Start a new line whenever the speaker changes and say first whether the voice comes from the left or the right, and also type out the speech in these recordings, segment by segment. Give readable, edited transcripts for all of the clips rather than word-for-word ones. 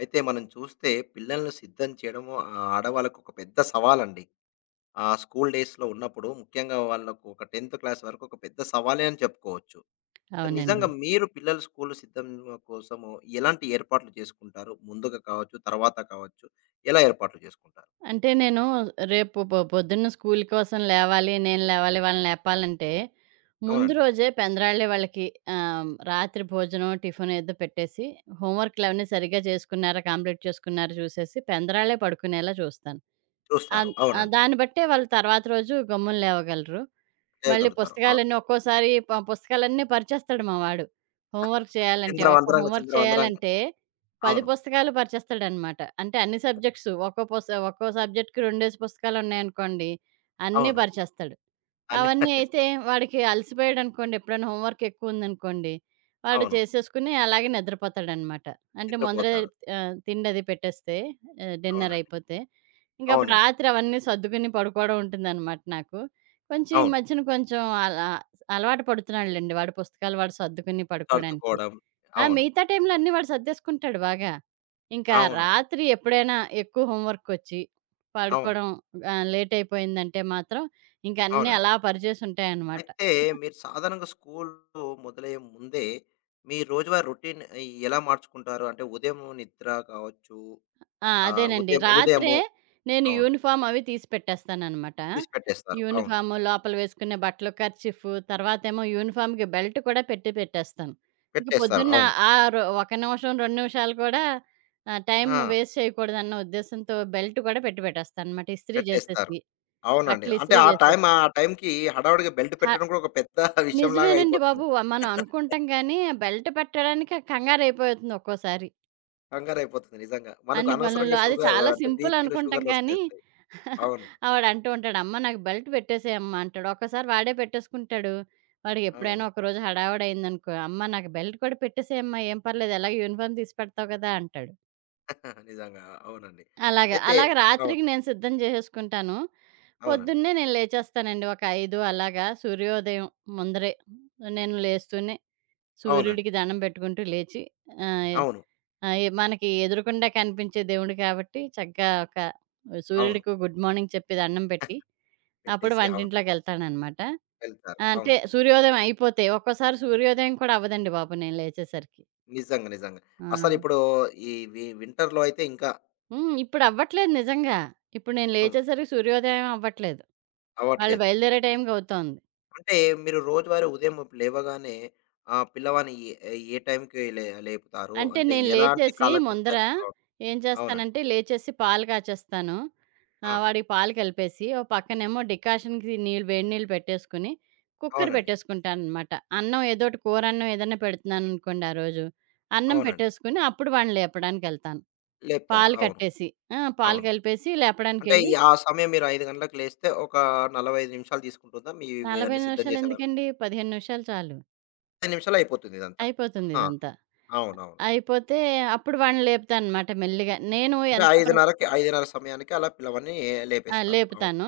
left: అయితే మనం చూస్తే పిల్లల్ని సిద్ధం చేయడము ఆడవాళ్ళకి ఒక పెద్ద సవాలండి. ఆ స్కూల్ డేస్‌లో ఉన్నప్పుడు ముఖ్యంగా వాళ్ళకు ఒక 10థ్ క్లాస్ వరకు ఒక పెద్ద సవాలే అని చెప్పుకోవచ్చు. సో, నిజంగా
right: అవునండి.
left: మీరు పిల్లల స్కూల్ సిద్ధం కోసము ఎలాంటి ఏర్పాట్లు చేసుకుంటారు? ముందుగా కావచ్చు, తర్వాత కావచ్చు. ఎలా ఏర్పాట్లు చేసుకుంటారు?
right: అంటే నేను రేపు పొద్దున్న స్కూల్ కోసం లేవాలి, నేను లేవాలి, వాళ్ళని లేపాలంటే, ముందు
left: అవునండి.
right: రోజే పెందరాళ్ళే వాళ్ళకి రాత్రి భోజనం, టిఫిన్ ఏదో పెట్టేసి, హోంవర్క్‌లవన్నీ సరిగ్గా చేసుకున్నారా, కంప్లీట్ చేసుకున్నారా చూసేసి, పెందరాళ్ళే పడుకునేలా చూస్తాను.
left: చూస్తారు.
right: అన్
left: అవునండి.
right: దాన్ని బట్టే వాళ్ళు తర్వాత రోజు గమ్మున లేవగలరు. మళ్ళీ
left: చేయగలుగుతారు. అవును.
right: పుస్తకాలన్నీ ఒక్కోసారి పుస్తకాలన్నీ పరిచేస్తాడు మా వాడు. హోంవర్క్ చేయాలంటే, ఒక్క
left: చిందరవందరంగా,
right: హోంవర్క్
left: చిందరవందరంగా.
right: చేయాలంటే 10
left: అవును.
right: పుస్తకాలు పరిచేస్తాడనమాట. అంటే అన్ని సబ్జెక్ట్స్ ఒక్కో సబ్జెక్ట్‌కి రెండేసి పుస్తకాలున్నాయనుకోండి, అన్నీ
left: అవును.
right: పరిచేస్తాడు.
left: అన్నీ
right: అవన్నీ
left: పడేసి
right: అయితే వాడికి అలసిపోయాడనుకోండి, ఎప్పుడైనా హోంవర్క్ ఎక్కువుందనుకోండి, వాడు
left: అవును.
right: చేసేసుకొని అలాగే నిద్రపోతాడనమాట. అంటే ముందరే
left: నిద్రపోతాడు.
right: తిండది పెట్టేస్తే, డిన్నర్
left: అవునండి.
right: అయిపోతే. ఇంకప్పుడు
left: అవునండి.
right: రాత్రి అవన్నీ సర్దుకుని పడుకోవడం ఉంటుందనమాట నాకు. కొంచెం ఈ
left: అవును.
right: మధ్యన కొంచెం అలా అలవాటు పడుతున్నాడులెండి వాడి పుస్తకాలు వాడు సర్దుకుని పడుకోవడానికి.
left: సర్దుకోవడం.
right: ఆ!
left: అవును.
right: మిగతా టైమ్‌లో అన్నీ వాడు సర్దేసుకుంటాడు బాగా. ఇంకా
left: అవునవును.
right: రాత్రి ఎప్పుడైనా ఎక్కువ హోంవర్కొచ్చి
left: అవును.
right: పడుకోవడం లేట్ అయిపోయిందంటే మాత్రం ఇంక అన్నీ
left: అవునండి.
right: అలా పరిచేసుంటాయనమాట.
left: అయితే మీరు సాధారణంగా స్కూలు మొదలయ్యే ముందే, మీ రోజువారీ రొటీన్ ఎలా మార్చుకుంటారు? అంటే ఉదయం నిద్ర కావచ్చు,
right: ఆ! అదేనండి.
left: ఉదయం
right: రాత్రే
left: ఉదయము
right: నేను
left: అవును.
right: యూనిఫార్మ్ అవి తీసి పెట్టేస్తాననమాట.
left: తీసి పెట్టేస్తారు. అవును.
right: యూనిఫాము, లోపల వేసుకునే బట్టలు, కర్చీఫ్, తర్వాతేమో యూనిఫార్మ్‌కి బెల్ట్ కూడా పెట్టి పెట్టేస్తాను. ఇంక
left: పెట్టేస్తారు.
right: పొద్దున్న
left: అవును.
right: ఆ రొ ఒక నిమిషం, 2 నిమిషాలు కూడా టైమ్
left: ఆ!
right: వేస్ట్ చేయకూడదన్న ఉద్దేశంతో బెల్ట్ కూడా పెట్టి పెట్టేస్తాననమాట ఇస్త్రీ
left: పెట్టేస్తారు.
right: చేసేసి.
left: అవునండి.
right: బట్టలు
left: అంటే
right: ఇస్త్రీ
left: ఆ టైం
right: చేసేసి.
left: ఆ టైంకి హడావుడిగా బెల్ట్
right: హ
left: పెట్టడం కూడా ఒక పెద్ద విషయంలాగా
right: నిజమేనండి
left: అయిపోతుంది.
right: బాబు. మనం అనుకుంటాం గానీ, బెల్ట్ పెట్టడానికి కంగారైపోతుంది ఒక్కోసారి.
left: కంగారయిపోతుంది నిజంగా. మనకు
right: అన్ని పనుల్లో.
left: అనవసరంగా
right: అది
left: షుగర్
right: చాలా
left: అంటే
right: సింపుల్
left: బీపీలు,
right: అనుకుంటాం కానీ,
left: షుగర్‌లొచ్చేస్తాయి. అవును.
right: ఆవాడంటూ ఉంటాడు, "అమ్మ నాకు బెల్ట్ పెట్టేసేయమ్మా" అంటాడు. ఒక్కసారి వాడే పెట్టేసుకుంటాడు.
left: అవును.
right: వాడికెప్పుడైనా ఒకరోజు హడావిడయిందనుకో, "అమ్మ నాకు బెల్ట్ కూడా పెట్టేసేయమ్మా, ఏం పర్లేదు ఎలాగో యూనిఫార్మ్ తీసి పెడతావు కదా" అంటాడు.
left: నిజంగా. అవునండి.
right: అలాగ.
left: అయితే
right: అలాగ
left: అవును.
right: రాత్రికి నేను సిద్ధం చేసేసుకుంటాను.
left: అవునండి.
right: పొద్దున్నే నేను లేచేస్తానండి ఒక 5 అలాగా, సూర్యోదయం ముందరే నేను లేస్తూనే
left: అవునండి.
right: సూర్యుడికి దండం పెట్టుకుంటూ లేచి, ఆహ్,
left: అవును.
right: ఆహ్, ఎ మనకి ఎదురుగుండా కనిపించే దేవుడు కాబట్టి చక్కగా ఒక
left: అవును.
right: సూర్యుడికి గుడ్ మార్నింగ్ చెప్పి దండం పెట్టి అప్పుడు
left: పెట్టేసి అవును.
right: వంటింట్లోకెళ్తాననమాట.
left: వెళ్తారు.
right: అంటే
left: అవును.
right: సూర్యోదయం అయిపోతే ఒక్కోసారి సూర్యోదయం కూడా అవ్వదండి బాబు నేను లేచేసరికి.
left: నిజంగా. నిజంగా.
right: ఆ!
left: అసలిప్పుడు ఈ వింటర్‌లో అయితే ఇంకా
right: హ్మ్. ఇప్పుడు అవ్వట్లేదు నిజంగా. ఇప్పుడు నేను
left: హ్మ్.
right: లేచేసరికి సూర్యోదయం అవ్వట్లేదు. వాళ్ళు
left: అవ్వట్లేదు.
right: బయలుదేరే టైంకవుతోంది.
left: అంటే మీరు రోజువారీ ఉదయం లేవగానే పిల్లవాడిని ఏ ఏ టైంకి లేపుతారు?
right: అంటే
left: అంటే
right: నేను
left: ఎలాంటి
right: లేచేసి
left: కాలకృత్య
right: ముందర
left: అవును.
right: ఏం
left: అవునండి.
right: చేస్తానంటే లేచేసి పాలు కాచేస్తాను.
left: ఆ!
right: వాడికి పాలు కలిపేసి, ఓ పక్కనేమో డికాషన్‌కి నీళ్ళు వేడి నీళ్ళు పెట్టేసుకొని, కుక్కర్
left: అవునండి.
right: పెట్టేసుకుంటాననమాట. అన్నం ఏదోటి కూరన్నం ఏదన్నా పెడుతున్నాననుకోండి ఆ రోజు, అన్నం
left: అవునండి.
right: పెట్టేసుకొని అప్పుడు వాడిని లేపడానికెళ్తాను.
left: లేపుతారు.
right: పాలు
left: అవును.
right: కట్టేసి, ఆ! పాలు
left: అవును.
right: కలిపేసి
left: అంటే ఈ
right: లేపడానికెళ్ళి,
left: ఆ సమయం మీరు 5 గంటలకు లేస్తే ఒక 45 నిమిషాలు తీసుకుంటుందా? మీ
right: 40
left: ఇవన్నీ సిద్ధం
right: నిమిషాలు
left: చేసే వరకు?
right: ఎందుకండి 15 నిమిషాలు చాలు.
left: 5 నిమిషాల్లో అయిపోతుంది ఇదంతా.
right: అయిపోతుంది
left: ఆ!
right: ఇదంతా.
left: అవునవును.
right: అయిపోతే అప్పుడు వాడిని లేపుతాననమాట మెల్లిగా. నేను
left: అంటే
right: ఎంత ప్ర
left: 5:30 సమయానికి అలా పిల్లవాడిని
right: ఆ!
left: లేపేస్తారు. అవును.
right: లేపుతాను.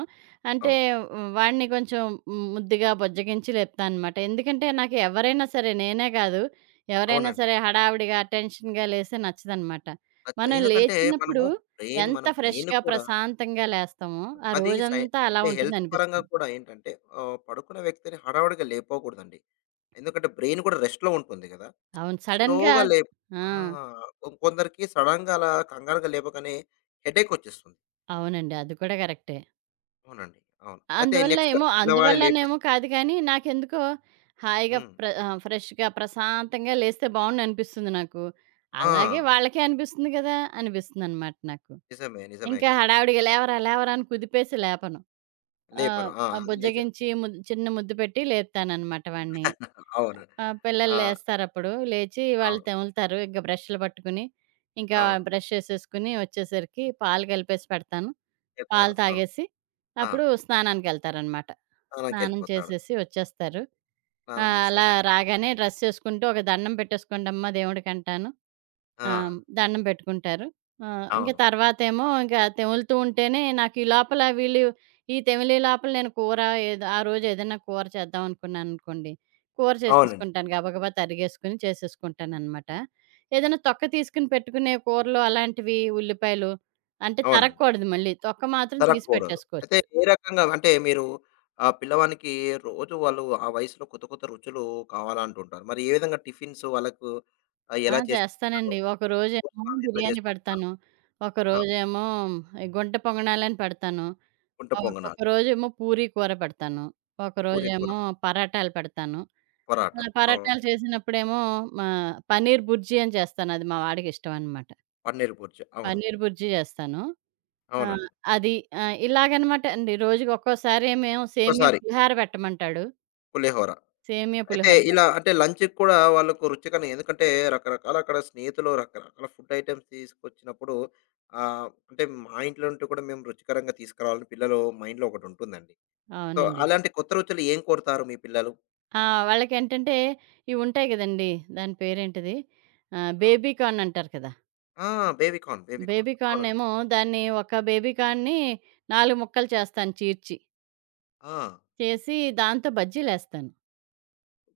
right: అంటే
left: అవును.
right: వాడిని కొంచెం ముద్దుగా బుజ్జగించి లేపుతాననమాట. ఎందుకంటే నాకు ఎవరైనా సరే నేనే కాదు, ఎవరైనా
left: అవునండి.
right: సరే హడావిడిగా టెన్షన్‌గా లేస్తే నచ్చదనమాట. మనం
left: ఎందుకంటే మనము
right: లేచినప్పుడు ఎంత
left: బ్రెయిన్
right: ఫ్రెష్‌గా,
left: కూడా
right: ప్రశాంతంగా లేస్తామో ఆ
left: అది సై
right: రోజంతా అలా
left: అంటే హెల్త్ పరంగా
right: ఉంటుందనిపిస్తుంది.
left: కూడా ఏంటంటే పడుకున్న వ్యక్తిని హడావుడిగా లేపకూడదండి. ఎందుకంటే బ్రెయిన్ కూడా రెస్ట్‌లో ఉంటుంది కదా!
right: అవును. సడెన్‌గా,
left: స్లోగా లే
right: ఆ!
left: ఆ! కొందరికి సడెన్‌గా అలా కంగారుగా లేపగానే హెడేక్ వచ్చేస్తుంది.
right: అవునండి. అది కూడా కరెక్టే.
left: అవునండి. అవును. అయితే నెక్స్ట్ పిల్లవాడిని లేపేసి
right: అందువల్లనేమో కాదు కానీ, నాకెందుకో హాయిగా
left: హ్మ్.
right: ఫ్రెష్‌గా, ప్రశాంతంగా లేస్తే బావుండనిపిస్తుంది నాకు.
left: ఆ!
right: అలాగే వాళ్ళకే అనిపిస్తుంది కదా! అనిపిస్తుందనమాట నాకు.
left: నిజమే. నిజమే
right: ఇంకా
left: కదా!
right: హడావిడిగా లేవరా! లేవరా! అని కుదిపేసి లేపను. ఆహ్,
left: లేపరు. ఆ!
right: ఆహ్,
left: అది లేచా
right: బుజ్జగించి, చిన్న ముద్దు పెట్టి లేపుతాననమాట వాడిని.
left: అవును.
right: ఆ! పిల్లలు
left: ఆ!
right: లేస్తారప్పుడు. లేచి వాళ్ళు
left: అవును.
right: తెములుతారు. ఇంక బ్రష్‌లు పట్టుకుని, ఇంకా
left: అవును.
right: బ్రష్ చేసేసుకొని వచ్చేసరికి పాలు కలిపేసి పెడతాను.
left: చెప్తారు.
right: పాలు
left: అవును.
right: తాగేసి
left: ఆ!
right: అప్పుడు స్నానానికెళ్తారనమాట. స్నానం
left: స్నానంకెళ్ళిపోతాడు.
right: చేసేసి వచ్చేస్తారు.
left: స్నానం చేసి
right: అలా
left: వస్తా
right: రాగానే డ్రెస్ చేసుకుంటూ ఒక దండం పెట్టేసుకోండమ్మా దేవుడికంటాను.
left: ఆ!
right: ఆ! దండం పెట్టుకుంటారు. ఆ! ఇంక
left: అవును.
right: తర్వాతేమో ఇంక తెములుతూ ఉంటేనే నాకు ఈ తెమిలే లోపల నేను కూర ఏదో ఆ రోజు ఏదైనా కూర చేద్దాం అనుకున్నాననుకోండి. కూర
left: అవునండి.
right: చేసేసుకుంటాను. గబగబా తరిగేసుకొని చేసేసుకుంటాననమాట. ఏదైనా తొక్క తీసుకొని పెట్టుకునే కూరలు అలాంటివి ఉల్లిపాయలు అంటే
left: అవునండి.
right: తరగకూడదు మళ్ళీ. తొక్క మాత్రం తీసి
left: తరగకూడదు. అయితే
right: పెట్టేసుకోవచ్చు.
left: ఏ రకంగా అంటే మీరు ఆ పిల్లవానికి రోజు వాళ్ళు ఆ వయసులో కొత్త కొత్త రుచులు కావాలంటుంటారు. మరి ఏ విధంగా టిఫిన్స్ వాళ్ళకు
right: ఆ!
left: ఎలా చేసి పెడతారు?
right: చేస్తానండి. ఒకరోజేమో
left: భోజనాలు ఎట్లా
right: బిర్యానీ
left: చేసి పెడతారు?
right: పెడతాను.
left: ఆ!
right: ఒకరోజేమో ఈ గుంట పొంగణాలని పెడతాను.
left: కుంట పొంగనాలు,
right: ఒకరోజేమో పూరీ కూర పెడతాను.
left: పూరి కూర,
right: ఒకరోజేమో పరాటాలు పెడతాను.
left: పరాటా.
right: అలా
left: అవును.
right: పరాటాలు చేసినప్పుడేమో మా పన్నీర్ బుర్జీ అని చేస్తాను. అది మా వాడికి ఇష్టం అనమాట.
left: పన్నీర్ బుర్జీ. అవును.
right: పన్నీర్ బుర్జీ చేస్తాను. ఆహ్,
left: అవునండి.
right: అది ఇలాగనమాట అండి. రోజుకి ఒక్కోసారేమో సేమియా
left: ఒక్కసారి
right: పులిహార పెట్టమంటాడు.
left: పులిహోర.
right: సేమియా
left: అయితే
right: పులిహోర పె
left: ఇలా అంటే లంచ్‌కి కూడా వాళ్ళకు రుచికరంగా ఎందుకంటే రకరకాల అక్కడ స్నేహితులు రకరకాల ఫుడ్ ఐటెమ్స్ తీసుకొచ్చినప్పుడు అంటే మా ఇంట్లో నుండి కూడా మేము రుచికరంగా తీసుకురావాలని పిల్లలు మైండ్‌లో ఒకటుంటుందండి. సో,
right: అవునండి.
left: అలాంటి కొత్త రుచులు ఏం కోరుతారు మీ పిల్లలు?
right: ఆ! వాళ్ళకేంటంటే ఇవి ఉంటాయి గదండీ! దాని పేరేంటిది?
left: ఆ!
right: బేబీ కార్న్ అంటారు కదా!
left: ఆ! Baby corn, baby corn.
right: Baby corn
left: అవునండి.
right: ఏమో దాన్ని ఒక బేబీ కార్న్‌ని 4 ముక్కలు చేస్తాను చీర్చి.
left: ఆ!
right: చేసి దాంతో బజ్జీలేస్తాను.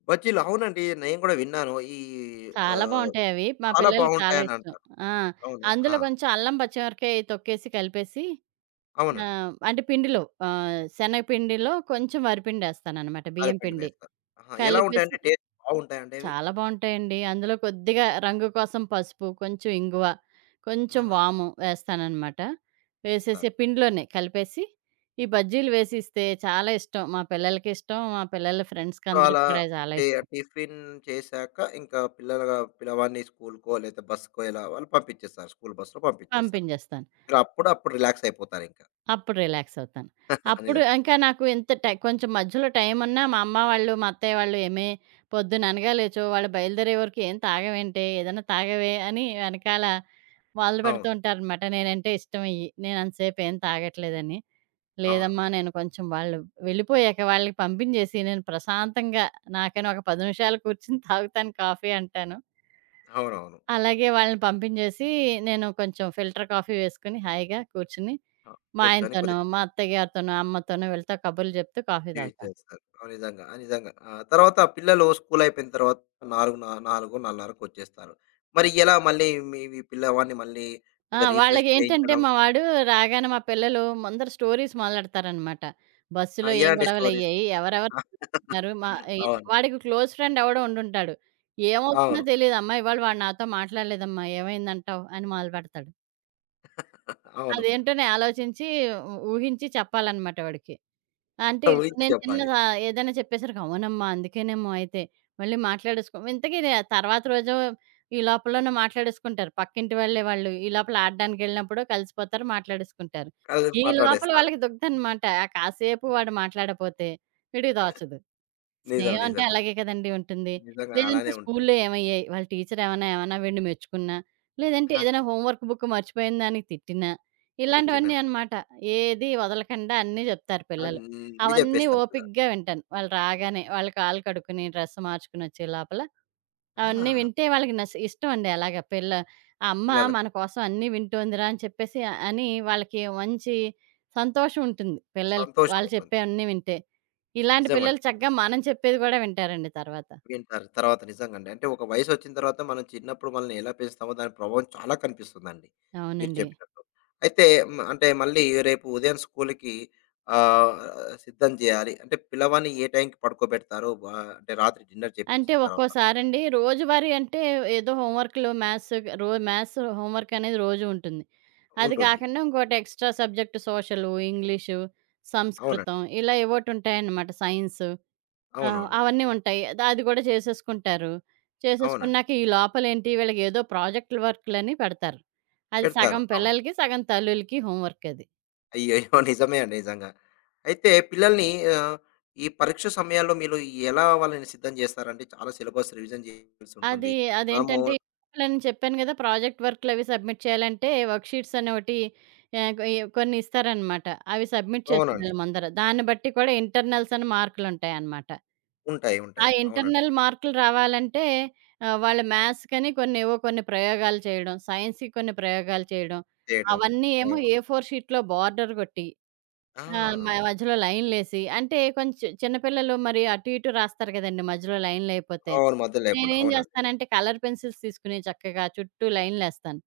left: బజ్జీలు అవునండి. నేను కూడా విన్నాను. ఈ
right: చాలా
left: ఆహ్,
right: బావుంటాయవి. మా
left: చాలా
right: పిల్లలకి చాలా
left: బావుంటాయని
right: ఇష్టం.
left: అంటారు.
right: ఆ!
left: అవునా? ఆ!
right: అందులో కొంచెం అల్లం, పచ్చిమిరపకాయ తొక్కేసి కలిపేసి
left: అవునండి.
right: ఆహ్, అంటే పిండిలో శనగపిండిలో కొంచెం వరిపిండేస్తాననమాట. బియ్యం
left: అరటిపండు
right: పిండి.
left: వేస్తారు. ఆహా! ఎలా
right: కలిపేసి
left: ఉంటాయండి? టేస్ట్ బావుంటాయండి అవి?
right: చాలా బావుంటాయండి. అందులో కొద్దిగా రంగు కోసం పసుపు, కొంచెం ఇంగువ,
left: ఆ!
right: కొంచెం వాము వేస్తాననమాట. వేసేసి
left: ఇస్తారు.
right: పిండిలోనే కలిపేసి ఈ బజ్జీలు వేసి ఇస్తే చాలా ఇష్టం. మా పిల్లలకిష్టం. మా పిల్లల ఫ్రెండ్స్‌కి
left: సో,
right: అందరికి
left: అలా
right: కూడా చాలా
left: టి
right: ఇష్టం.
left: టిఫిన్ చేశాక ఇంకా పిల్లలుగా పిల్లవాడిని స్కూలుకో లేదా బస్‌కో ఇలా వాళ్ళు పంపించేస్తారు. స్కూల్ బస్‌లో పంపించేస్తారు.
right: పంపించేస్తాను.
left: మీరప్పుడు అప్పుడు అప్పుడు రిలాక్స్ అయిపోతారింకా.
right: అప్పుడు రిలాక్స్ అవుతాను. అప్పుడు
left: నిజంగా.
right: ఇంకా నాకు ఎంత టై కొంచెం మధ్యలో టైమున్నా మా అమ్మ వాళ్ళు, మా అత్తయ్య వాళ్ళు "ఏమే పొద్దున అనగా లేచావు, వాళ్ళు బయలుదేరే వరకు ఏం తాగవేంటే? ఏదైనా తాగవే" అని వెనకాల
left: అవును.
right: మొదలుపెడుతూ ఉంటారనమాట. నేనంటే ఇష్టం అయ్యి. నేను అంతసేపు ఏం తాగట్లేదని. లేదమ్మా
left: అవునవును.
right: నేను కొంచెం వాళ్ళు వెళ్ళిపోయాక వాళ్ళకి పంపించేసి నేను ప్రశాంతంగా నాకని ఒక 10 నిమిషాలు కూర్చొని తాగుతాను కాఫీ అంటాను.
left: అవునవును.
right: అలాగే వాళ్ళని పంపించేసి, నేను కొంచెం ఫిల్టర్ కాఫీ వేసుకొని హాయిగా కూర్చొని,
left: ఆ!
right: మా
left: కూర్చొని
right: ఆయనతోనో,
left: కొద్దిగా
right: మా అత్తయ్యగారితోనో, అమ్మతోనో వీళ్ళతో కబుర్లు చెప్తూ కాఫీ
left: ఎంజాయ్
right: తాగుతాను.
left: చేస్తారు. ఆ! నిజంగా. ఆ! నిజంగా. ఆ! తర్వాత పిల్లలు స్కూల్ అయిపోయిన తర్వాత 4, 4:30కి వచ్చేస్తారు. మరి ఎలా మళ్ళీ మీ మీ పిల్లవాడిని మళ్ళీ
right: ఆ!
left: కొద్దిగా రిఫ్రెష్
right: వాళ్ళకేంటంటే
left: చేయించడం
right: మా వాడు రాగానే మా పిల్లలు ముందర స్టోరీస్ మొదలెడతారనమాట.
left: ఆ!
right: బస్సులో ఏం
left: ఎలాంటి స్టోరీస్?
right: గొడవలయ్యాయి, ఎవరెవరు ఉన్నారు, మా ఎన్
left: అవును.
right: వాడికి క్లోజ్ ఫ్రెండ్ ఎవడో ఉండుంటాడు. ఏమవుతుందో
left: అవును.
right: తెలీదమ్మా ఇవాళ వాడు నాతో మాట్లాడలేదమ్మా ఏమైందంటావు అని మొదలుపెడతాడు.
left: అవును.
right: అదేంటో నేను ఆలోచించి, ఊహించి చెప్పాలనమాట వాడికి. అంటే ఇప్పుడు
left: ఊహించి
right: నేను
left: చెప్పాలి.
right: చిన్నగా ఏదైనా చెప్పేసరికి, అవునమ్మా! అందుకేనేమో అయితే. మళ్ళీ మాట్లాడేసుకో ఇంతకీ రే తర్వాత రోజు ఈ లోపలనే మాట్లాడేసుకుంటారు. పక్కింటి వాళ్ళే వాళ్ళు. ఈ లోపల ఆడడానికెళ్ళినప్పుడు కలిసిపోతారు, మాట్లాడేసుకుంటారు.
left: కలిసి
right: ఈ లోపల
left: మాట్లాడేస్తారు.
right: వాళ్ళకి దుగ్ధనమాట. ఆ కాసేపు వాడు మాట్లాడపోతే వీడికి దోచదు.
left: నిజం.
right: స్నేహం అంటే
left: నిజమే.
right: అలాగే కదండీ ఉంటుంది.
left: నిజంగానే
right: లేదంటే
left: అలానే ఉంటది.
right: స్కూల్లో ఏమయ్యాయి? వాళ్ళ టీచర్ ఏమన్నా ఏమన్నా వీడిని మెచ్చుకున్నా, లేదంటే
left: ఆ!
right: ఏదైనా హోంవర్క్ బుక్ మర్చిపోయిన దానికి తిట్టినా,
left: తిట్టినా
right: ఇలాంటివన్నీ అన్నమాట. ఏది వదలకుండా అన్నీ చెప్తారు పిల్లలు.
left: అన్నీ
right: అవన్నీ
left: జెప్పేస్తారు పిల్లలు.
right: ఓపికగా వింటాను. వాళ్ళు రాగానే, వాళ్ళు కాళ్ళు కడుక్కుని, డ్రెస్ మార్చుకునొచ్చే లోపల అవన్నీ
left: ఆ!
right: వింటే వాళ్ళకి ఇష్టమండి అలాగా. పిల్ల ఆ అమ్మ
left: పిల్లలకు
right: మన కోసం అన్నీ వింటోందిరా అని చెప్పేసి అని వాళ్ళకి మంచి సంతోషం ఉంటుంది పిల్లలకి.
left: సంతోషం
right: వాళ్ళు
left: ఉంటుంది.
right: చెప్పేవన్నీ వింటే. ఇలాంటి
left: నిజమండి.
right: పిల్లలు చక్కగా మనం చెప్పేది గూడా వింటారండి తర్వాత.
left: వింటారు. తర్వాత నిజంగండి. అంటే ఒక వయసొచ్చిన తర్వాత మనం చిన్నప్పుడు మనల్ని ఎలా పెంచుతామో దాని ప్రభావం చాలా కనిపిస్తుందండి. మీరు
right: అవునండి.
left: చెప్పినట్టు. అయితే హ్మ్. అంటే మళ్ళీ రేపు ఉదయం స్కూల్‌కి ఆహ్, సిద్ధం జేయాలి. అంటే పిల్లవాడిని ఏ టైంకి పడుకోబెడతారు? అంటే రాత్రి డిన్నర్
right: అంటే
left: చేపిచ్చిన తర్వాత
right: ఒక్కోసారండి రోజువారీ అంటే ఏదో హోంవర్క్‌లు మ్యాథ్స్ హోంవర్క్ అనేది రోజు ఉంటుంది. అది
left: ఉంటుంది.
right: కాకుండా ఇంకోటి ఎక్స్‌ట్రా సబ్జెక్ట్ సోషలు, ఇంగ్లీషు,
left: అవునండి. అవునండి.
right: సంస్కృతం ఇలా ఏవోటుంటాయన్నమాట సైన్సు. ఆ!
left: అవునవును.
right: అవన్నీ ఉంటాయి. అది గూడా చేసేసుకుంటారు.
left: అవునండి.
right: చేసేసుకున్నాక ఈ లోపలేంటి వీళ్ళకి ఏదో ప్రాజెక్ట్‌ల వర్క్‌లని పెడతారు. అది
left: పెడతారు.
right: సగం
left: అవును.
right: పిల్లలకి, సగం తల్లులకి హోమ్ వర్క్ అది.
left: అయ్యయ్యో! నిజమే అండి నిజంగా. అయితే పిల్లల్ని ఆహ్, ఈ పరీక్ష సమయాల్లో మీరు ఎలా వాళ్ళని సిద్ధం చేస్తారంటే చాలా సిలబస్ రివిజన్ చేయాల్సి ఉంటుంది.
right: అది
left: మనము
right: అదేంటంటే నేను చెప్పాను గదా! ప్రాజెక్ట్ వర్క్‌లవి సబ్మిట్ చేయాలంటే వర్క్ షీట్స్ అని ఒకటి ఆహ్, కొ కొన్ని ఇస్తారనమాట. అవి సబ్మిట్
left: అవునండి.
right: చేసేయాలి ముందర. దాన్ని బట్టి కూడా ఇంటర్నల్స్ అని మార్కులుంటాయనమాట.
left: ఉంటాయి.
right: ఆ
left: ఉంటాయి. అవునండి.
right: ఇంటర్నల్ మార్కులు రావాలంటే, వాళ్ళ మ్యాథ్స్‌కని కొన్నేవో కొన్ని ఏవో కొన్ని ప్రయోగాలు చేయడం, సైన్స్‌కి కొన్ని ప్రయోగాలు చేయడం,
left: చేయడం.
right: అవన్నీ ఏమో
left: అవును.
right: ఏ ఫోర్ షీట్‌లో బార్డర్ కొట్టి,
left: ఆ!
right: ఆహ్, మ మధ్యలో లైన్‌లేసి అంటే కొంచెం చిన్న పిల్లలు మరి అటు ఇటు రాస్తారు కదండీ మధ్యలో లైన్‌లయిపోతే.
left: అవును. మధ్య లేకుండా.
right: నేనేం
left: అవునండి.
right: జేస్తానంటే కలర్ పెన్సిల్స్ తీసుకొని చక్కగా చుట్టూ లైన్‌లేస్తాను.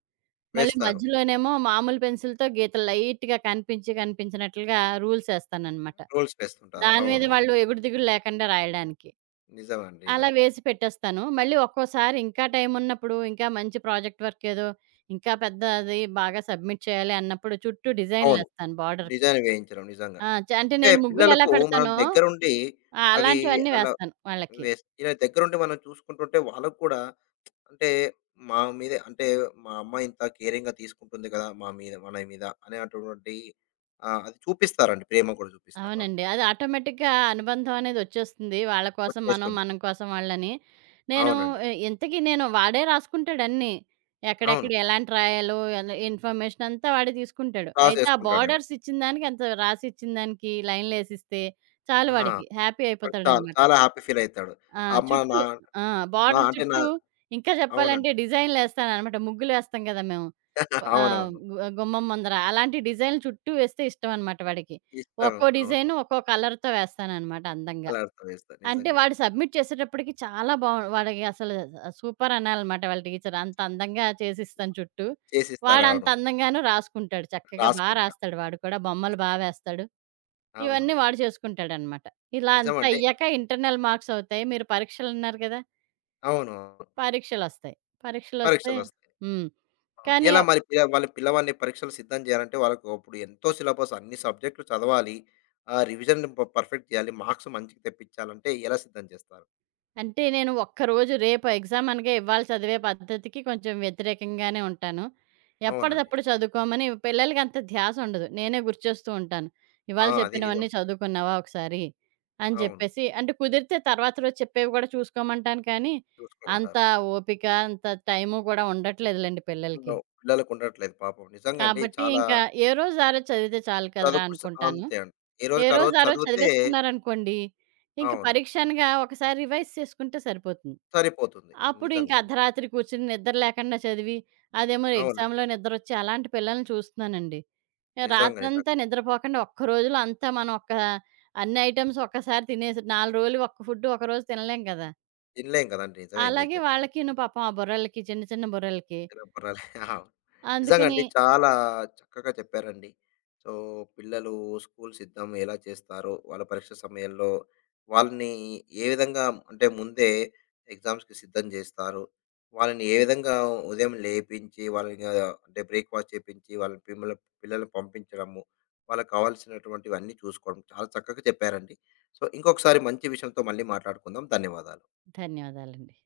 right: మళ్ళీ
left: వేస్తారు.
right: మధ్యలోనేమో మామూలు పెన్సిల్‌తో గీతలు లైట్‌గా కనిపించి కనిపించనట్లుగా రూల్సేస్తాననమాట.
left: రూల్స్ వేస్తుంటారు.
right: దాని మీద
left: అవును.
right: వాళ్ళు ఎగుడు దిగుడు లేకుండా రాయడానికి.
left: నిజమండి. నిజం.
right: అలా వేసి పెట్టేస్తాను. మళ్ళీ ఒక్కోసారి ఇంకా టైమున్నప్పుడు, ఇంకా మంచి ప్రాజెక్ట్ వర్క్ ఏదో ఇంకా పెద్ద అది బాగా సబ్మిట్ చేయాలి అన్నప్పుడు చుట్టూ
left: అవును.
right: డిజైన్‌లేస్తాను బార్డర్‌కి.
left: డిజైన్ వేయించడం నిజంగా.
right: ఆ! చ అంటే
left: అంటే
right: నేను ముగ్గులెలా
left: పిల్లలకు మనం
right: పెడతానో,
left: దగ్గరుండి
right: ఆ!
left: అవి
right: అలాంటివన్నీ
left: అలా
right: వేస్తాను వాళ్ళకి.
left: ఇలా దగ్గరుండి మనం చూసుకుంటుంటే వాళ్ళకి కూడా అంటే మా మీదే అంటే మా అమ్మ ఇంత కేరింగ్‌గా తీసుకుంటుంది కదా! మా మీద మన మీద అనేటటువంటి అది చూపిస్తారండి. ప్రేమ కూడా చూపిస్తారు వాళ్ళు
right: అవునండి.
left: నిజంగా.
right: అది ఆటోమేటిక్‌గా అనుబంధం అనేదొచ్చేస్తుంది. వాళ్ళ కోసం మనం,
left: వచ్చేస్తుంది.
right: మనం కోసం వాళ్ళని. నేను
left: అవునండి.
right: ఇ ఇంతకీ నేను వాడే రాసుకుంటాడన్నీ.
left: అవును.
right: ఎక్కడెక్కడ ఎలాంటి రాయాలో, ఎలా ఇన్ఫర్మేషన్ అంతా వాడే తీసుకుంటాడు.
left: క్రాస్
right: అయితే ఆ
left: చేసుకుంటాడేమో.
right: బోర్డర్స్ ఇచ్చిన దానికి, అంత రాసిచ్చిన దానికి లైన్‌లేసిస్తే చాలు
left: ఆ!
right: వాడికి. హ్యాపీ
left: వాడు చాలా,
right: అయిపోతాడనమాట.
left: చాలా హ్యాపీ ఫీల్ అయితాడు.
right: ఆ!
left: అమ్మ
right: చుట్టూ
left: నా
right: ఆ!
left: నా
right: బార్డర్
left: అంటే నా
right: చుట్టూ ఇంకా చెప్పాలంటే
left: అవునండి.
right: డిజైన్‌లేస్తాననమాట. ముగ్గులేస్తాం గదా! మేము. ఆహ్,
left: అవునవును.
right: గు గుమ్మం ముందర. అలాంటి డిజైన్‌లు చుట్టూ వేస్తే ఇష్టమనమాట వాడికి.
left: ఇస్తాను.
right: ఒక్కో
left: అవును.
right: డిజైను ఒక్కో కలర్‌తో వేస్తాననమాట అందంగా.
left: కలర్‌తో వేస్తారు.
right: అంటే
left: నిజంగండి.
right: వాడు సబ్మిట్ చేసేటప్పటికి చాలా బావు వాడికి అసలు సూపర్ అనాలనమాట వాళ్ళ టీచర్. అంత అందంగా చేసిస్తాను చుట్టూ.
left: చేసిస్తారు.
right: వాడంత
left: అవును.
right: అందంగాను రాసుకుంటాడు. చక్కగా
left: రాసుకుంటాడు.
right: రాస్తాడు వాడు కూడా. బొమ్మలు బా వేస్తాడు. ఇవన్నీ
left: అవునవును.
right: వాడు చేసుకుంటాడనమాట. ఇలా అంతా
left: నిజమండి.
right: అయ్యాక ఇంటర్నల్ మార్క్స్ అవుతాయి. మీరు పరీక్షలన్నారు గదా!
left: అవును.
right: పరీక్షలొస్తాయి. పరీక్షలొస్తే
left: పరీక్షలొస్తాయి.
right: హ్మ్.
left: అవును.
right: కానీ
left: ఎలా మరి పిల్లవాడిని పరీక్షలు సిద్ధం చేయాలంటే వాళ్ళకు అప్పుడు ఎంతో సిలబస్ అన్ని సబ్జెక్టులు చదవాలి. రివిజన్ పర్ఫెక్ట్ చేయాలి. మార్క్స్ మంచిగా తెప్పించాలంటే ఎలా సిద్ధం చేస్తారు?
right: అంటే నేను ఒక్కరోజు రేపు ఎగ్జామ్ అనగా ఇవాళ చదివే పద్ధతికి కొంచెం వ్యతిరేకంగానే ఉంటాను.
left: అవునండి.
right: ఎప్పటిదప్పుడు చదువుకోమని పిల్లలకి అంత ధ్యాస ఉండదు. నేనే గుర్తు చేస్తూ ఉంటాను.
left: ఆ!
right: ఇవాళ
left: అది నిజం.
right: చెప్పినవన్నీ చదువుకున్నావా ఒకసారి? అని
left: అవును.
right: చెప్పేసి అంటే కుదిరితే తర్వాత రోజు చెప్పేవి గూడా చూసుకోమంటాను కానీ, అంత
left: చూసుకోమంటారు.
right: ఓపిక, అంత టైము గూడా ఉండట్లేదులెండి
left: నో
right: పిల్లలకి.
left: పిల్లలకు ఉండట్లేదు పాపం. నిజంగా అండి
right: కాబట్టి
left: చాలా
right: ఇంకా ఏ రోజు ఆ రోజు చదివితే చాలు కదరా
left: చదువుకు స
right: అనుకుంటాను.
left: అంతే అండి. ఏ
right: ఏ
left: రోజుకి ఆ
right: రోజు
left: రోజు
right: ఆ రోజు
left: చదివితే
right: చదివేసుకున్నారనుకోండి, ఇంక
left: అవును.
right: పరీక్ష అనగా ఒకసారి రివైజ్ చేసుకుంటే సరిపోతుంది.
left: సరిపోతుంది.
right: అప్పుడు ఇంక
left: నిజంగా అండి.
right: అర్ధరాత్రి కూర్చొని నిద్ర లేకుండా చదివి, అదేమో
left: అవునండి.
right: ఎగ్జామ్‌లో నిద్రొచ్చి అలాంటి పిల్లల్ని చూస్తున్నానండి.
left: నిజంగా,
right: రాత్రంతా
left: నిజంగా.
right: నిద్రపోకుండా ఒక్క రోజులో అంతా మనం ఒక అన్ని ఐటెమ్స్ ఒక్కసారి తినేసి 4 రోజులు ఒక్క ఫుడ్ ఒకరోజు తినలేం కదా!
left: తినలేం కదండీ! నిజమే మీరు
right: అలాగే
left: చెప్పారు.
right: వాళ్ళకిను పాపం ఆ బుర్రలకి, చిన్న చిన్న బుర్రలకి.
left: తినపరాలు. అవును.
right: అందుకని
left: నిజంగండి చాలా చక్కగా చెప్పారండి. సో, పిల్లలు స్కూల్ సిద్ధం ఎలా చేస్తారో, వాళ్ళ పరీక్ష సమయంలో వాళ్ళని ఏ విధంగా అంటే ముందే ఎగ్జామ్స్‌కి సిద్ధం జేస్తారు. వాళ్ళని ఏ విధంగా ఉదయం లేపించి, వాళ్ళని అంటే బ్రేక్‌ఫాస్ట్ చేపించి, వాళ్ళ పిల్లల్ని పంపించడము, వాళ్ళకి కావాల్సినటువంటివన్నీ చూసుకోవడం. చాలా చక్కగా చెప్పారండి. సో, ఇంకొకసారి మంచి విషయంతో మళ్ళీ మాట్లాడుకుందాం. ధన్యవాదాలు.
right: ధన్యవాదాలండి.